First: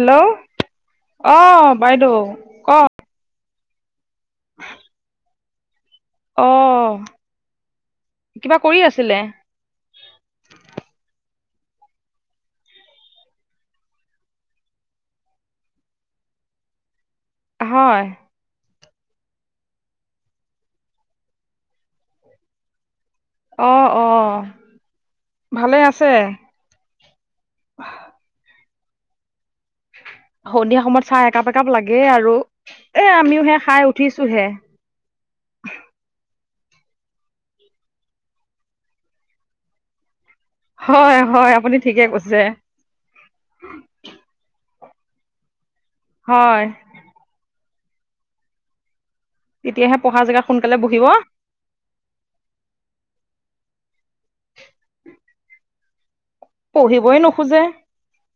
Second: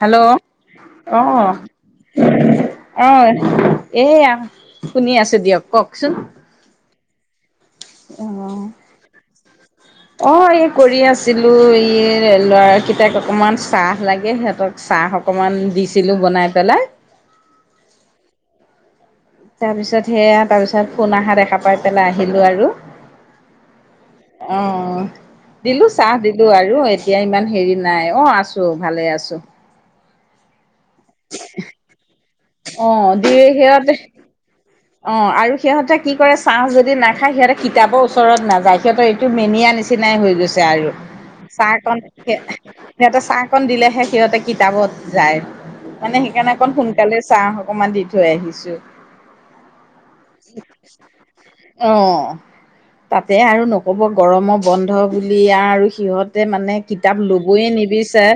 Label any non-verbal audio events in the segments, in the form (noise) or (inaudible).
Hello অ অঁ। বাইদেউ ক এ, এয়া শুনি আছো দিয়ক কওকচোন? অঁ। আহ। (inaudible) অঁ এই কৰি আছিলো। এই ল'ৰাকেইটাক অকমান চাহ লাগে। সিহঁতক চাহ অকণমান দিছিলোঁ বনাই পেলাই। হয়। তাৰ পিছত সেয়া তাৰপিছত ফোন আহাত দেখা পাই পেলাই আহিলো আৰু। অ অ অঁহ, ভালে দিলো আছে চাহ দিলো আৰু এই এতিয়া ইমান হেৰি নাই। অঁ আছো ভালে আছো। সন্ধিয়া সময়ত চাহ একাপ একাপ লাগে আৰু। অ এ আমিওহে খাই উঠিছোহে। অঁ আৰু সিহঁতে কি কৰে চাহ যদি নাখায় সিহঁতে কিতাপৰ ওচৰত নাযায়। সিহঁতে এইটো মেনিয়া নিচিনাই হৈ গৈছে আৰু। হয় হয় আপুনি চাহকণ ঠিকে খে কৈছে সিহঁতে চাহ অকণ দিলেহে সিহঁতে কিতাপত যায়। মানে সেইকাৰণে হয় অকণ সোন কালে চাহ অকমান দি থৈ আহিছো। তেতিয়াহে পঢ়া জেগাত সোনকালে বহিব। অঁ, তাতে আৰু নকব গৰম বন্ধ বুলি আৰু সিহঁত যে মানে কিতাপ পঢ়িবই নোখোজে লবয় নিবিচাৰে।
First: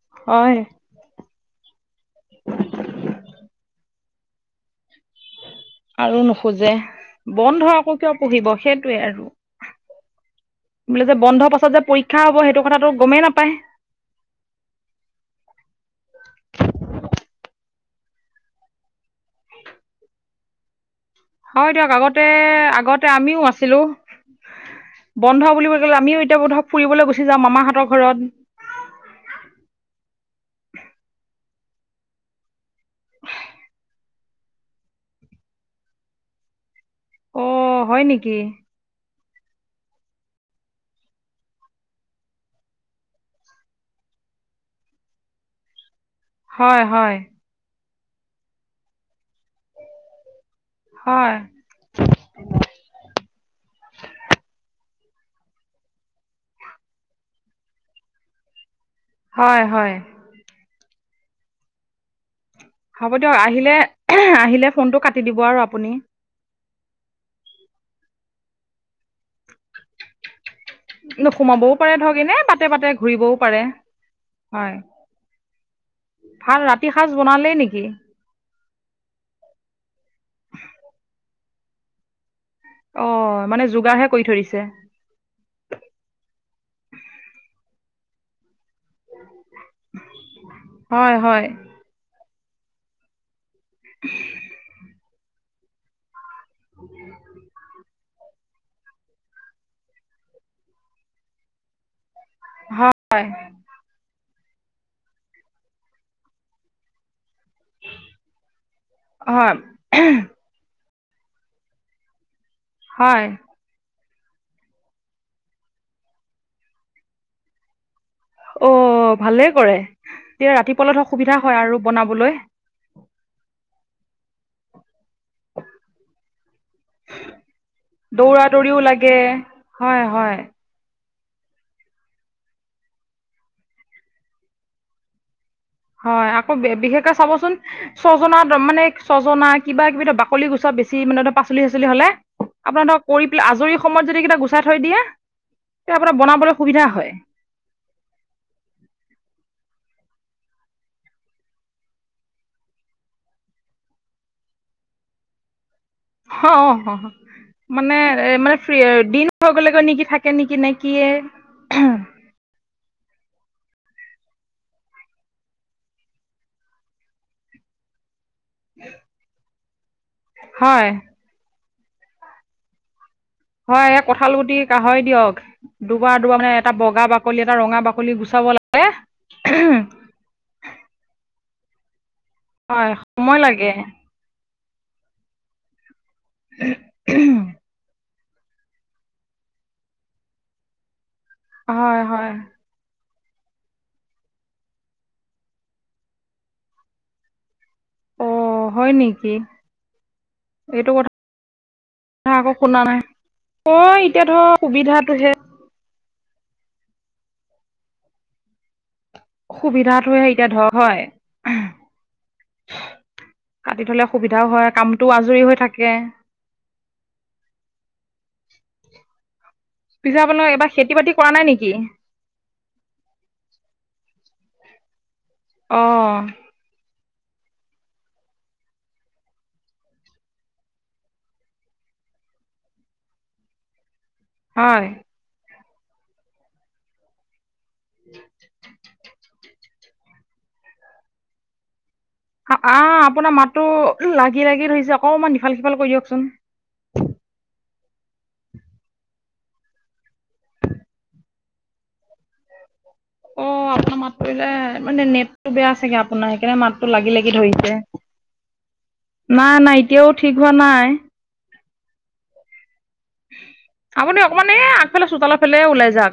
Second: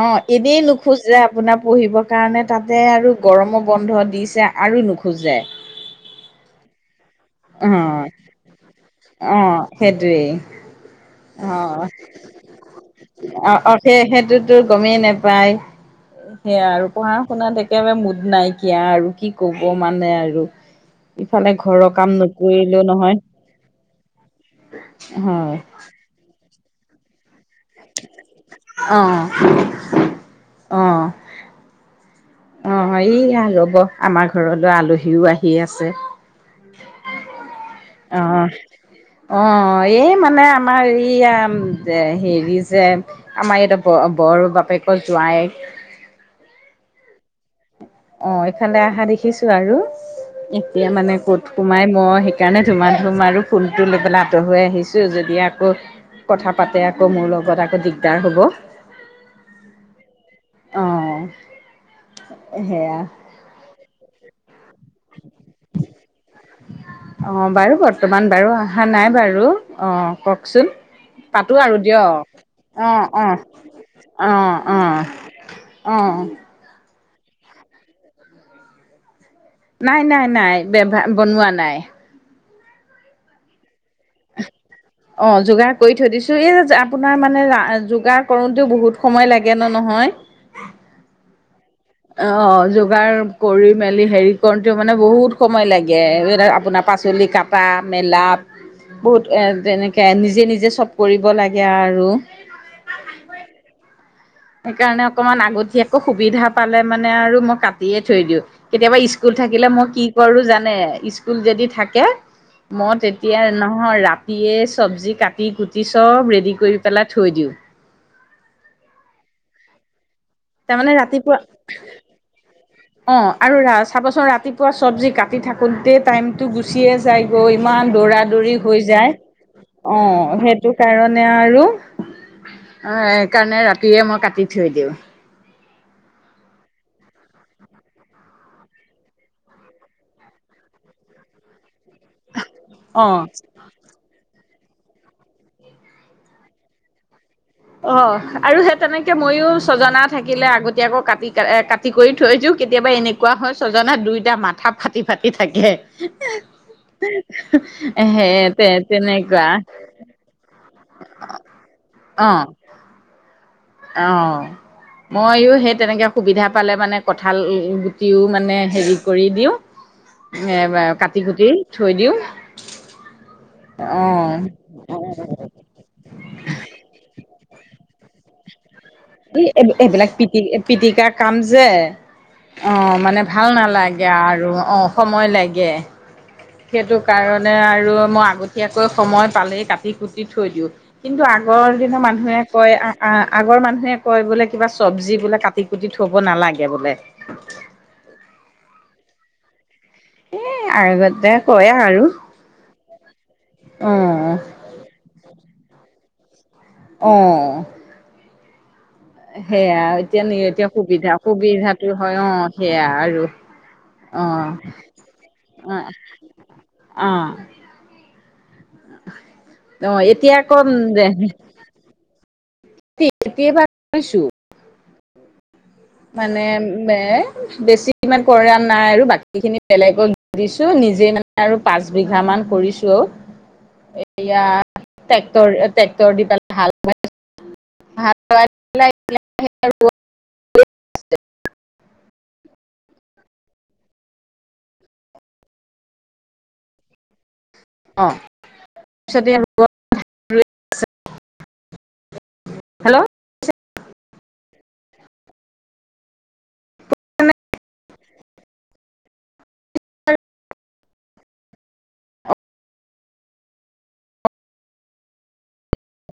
অঁ হয় এনেই নোখোজ যে আপোনাৰ পঢ়িব কাৰণে তাতে আৰু গৰমৰ বন্ধ দিছে আৰু নোখোজে। আৰু নোখোজে, বন্ধ আকৌ অ' কিয় পুঢ়িব সেইটোৱে আৰু। অ' সেইটোৱেই বোলে যে বন্ধৰ পাছত অ'। যে পৰীক্ষা হ'ব সেইটো কথাটো গমেই নাপায়। সে সেইটোতো গমেই নেপায়। সেয়া আৰু পঢ়া - শুনাত একেবাৰে মুদ নাইকিয়া আৰু কি কব মানে আৰু? ইফালে হয় দিয়ক ঘৰত আগতে আগতে আমিও আছিলো। বন্ধ হয় বুলিব গলে আমিও এতিয়া বো ধক ফুৰিবলৈ গুচি যাম মামাহঁতৰ ঘৰত। অঁ। অঁ সেইয়া ৰব আমাৰ ঘৰলৈ আলহীও আহি আছে। অ' হয় নেকি অঁ! অঁ এই মানে আমাৰ এইয়া যে হেৰি যে আমাৰ ইয়াতে ব বৰ বাপেকো যোৱাইক হয় হয়। অঁ এইফালে অহা দেখিছো আৰু। এতিয়া মানে হয় কত সোমাই মই সেইকাৰণে ধুমা ধুম আৰু ফুলটো লৈ পেলাই আঁতৰ হৈ আহিছোঁ। যদি আকৌ কথা পাতে আকৌ মোৰ লগত আকৌ দিগদাৰ হ'ব। হয় হয়। অ সেয়া। হ'ব দিয়ক আহিলে এঁহে আহিলে ফোনটো কাটি দিব আৰু আপুনি। অঁ বাৰু বৰ্তমান বাৰু অহা নাই বাৰু, অঁ কওকচোন? পাতো নোসোমাবও আৰু পাৰে দিয়, ধৰক এনে বাটে বাটে অঁ অঁ। ঘূৰিবও পাৰে অঁ হয় অঁ, অঁ। তি সাঁজ বনালেই নেকি? নাই নাই নাই বেভা বনোৱা নাই। অঁ মানে যোগাৰহে কৰি থৈ দিছে। অঁ যোগাৰ কৰি থৈ দিছো, এই যে আপোনাৰ মানে আ যোগাৰ কৰোঁতেও বহুত সময় লাগে ন নহয়। হয় হয়। অ যোগাৰ কৰি মেলি হেৰি কৰোতেও মানে বহুত সময় লাগে এ এ আপোনাৰ পাচলি কাটা মেলাপ বহুত এ যেনেকে নিজে নিজে চব কৰিব লাগে আৰু। হয়। সেইকাৰণে অকমান আগতিয়াকো সুবিধা পালে মানে আৰু মক কাতিয়ে থৈ দিও কেতিয়াবা স্কুল হয় থাকিলে মই কি কৰো জানে ইচ স্কুল যদি থাকে মই হয় তেতিয়াই নহয় ৰাতিয়ে চব্জি কাটি কুটি চব ৰেডি কৰি পেলাই থৈ দিও। অ ভালেই কৰে তেতিয়া তাৰমানে ৰাতিপুৱালে ধৰ ৰাতিপুৱা সুবিধা হয় আৰু বনাবলৈ। অ আৰু ৰা চাবাচোন ৰাতিপুৱা চব্জি কা টি থাকোতেই টাইমতো গুচিয়ে যায়গৈ ইমান দৌৰা দৌৰি দৌৰিও হৈ যায়। লাগে হয় অ হ সেইটো কাৰণে আৰু অ সেইকাৰণে ৰাতিয়ে মই কাটি থৈ দিও। হয় আকৌ বে বিশেষকৈ চাবচোন ছজনা দমানে ছজনা কিবা কিবি ধৰ বাকলি গুচোৱা বেছি মানে ধৰ পাচলি চাচলি হলে আপোনা ধক অ' কৰি পেলাই আজৰি সময়ত যদি এইকেইটা গুচাই থৈ দিয়ে তে আপোনাৰ বনাবলৈ সুবিধা হয়। অ আৰু সে তেনেকে ময়ো ছজনা থাকিলে আগতীয়াকৈ কাটি কে কা টি কৰি থৈ দিও কেতিয়াবা এনেকোৱা হয় ছজনা দুইটা মাথা ফাটি ফাটি থাকে। স অ হ হ মানে হে এ মানে তে ফ্ৰী য়ে দিন তেনেকুৱা হৈগলেগৈ নেকি থা কে নেকি নে কিয়ে অ অ ময়ো সেই তেনেকে সুবিধা পালে মানে কঁঠাল গু তিও মানে হেৰি কৰি দিও নে বে হয় কা টি কুটি থৈ দিও। হয় এই কঁঠাল গুটি কাহয় দিয়ক দুবাৰ দুবা মানে এটা বগা বাকলি এটা ৰঙা বাকলি গুচাব লা ই এইবিলাক পিটি পিটিকা কাম যে অ হয় মানে সময় ভাল লাগে নালা গে আৰু অ সময় লাগে। সেইটো কাৰণে আৰু মই আগতীয়াকৈ সময় পালেই কাটি কুটি থৈ দিও কিন্তু আ গৰ হয় দিনৰ হয় মানুহে কয় আ আ আগৰ মানুহে কয় বোলে কিবা চব্জি বোলে কাটি কুটি থব নালাগে বোলে। অ হয় নেকি। এ এইটো কথা আগতে কয় আৰু আক শুনা নাই অ এতিয়া ধৰক সুবিধাটোহে অ সেয়া সুবিধাটোহে এতিয়া নি এতিয়া ধৰ হয় সুবিধা সুবিধাটো হয় অ সেয়া আৰু। কাটি থলে সুবিধাও হয় কামটোও আজৰি হৈ অ'। থাকে। অ অ পিছে এতিয়া আপোনাৰ কম এইবাৰ খেতি যে বাতি কৰা নাই নেকি ঢেকী ঢেকীৰ ভাত খাইছো অ মানে বে বেছি ইমান কৰা নাই আৰু বাকী খিনি বেলেগক দিছো নিজে মানে আৰু পাঁচ বিঘামান কৰিছো অ এতিয়া হয় ট্ৰেক্টৰ এ ট্ৰেক্টৰ দি পেলাই হাল বোৱাই হাল বোৱাই পেলাই ইফালে হেৰি আৰু এক (unintelligible) আ আহ আপোনাৰ মাতো লাগি - লাগি ধৰিছে অকমান সিফাল -সিফাল কৰি দিয়কচোন? অ পিছতীয়া হৈ গ'ল। অ আপোনাৰ মাতটোলে মানে নেটটো বেয়া চাগে আপোনাৰ সেইকাৰণে মাতটো লাগি লাগি ধৰিছে। (unintelligible) নাই নাই এতিয়াও ঠিক হোৱা নাই। আপুনি অকণমান এই আগফালে চোতলৰ ফালে ওলাই যাক।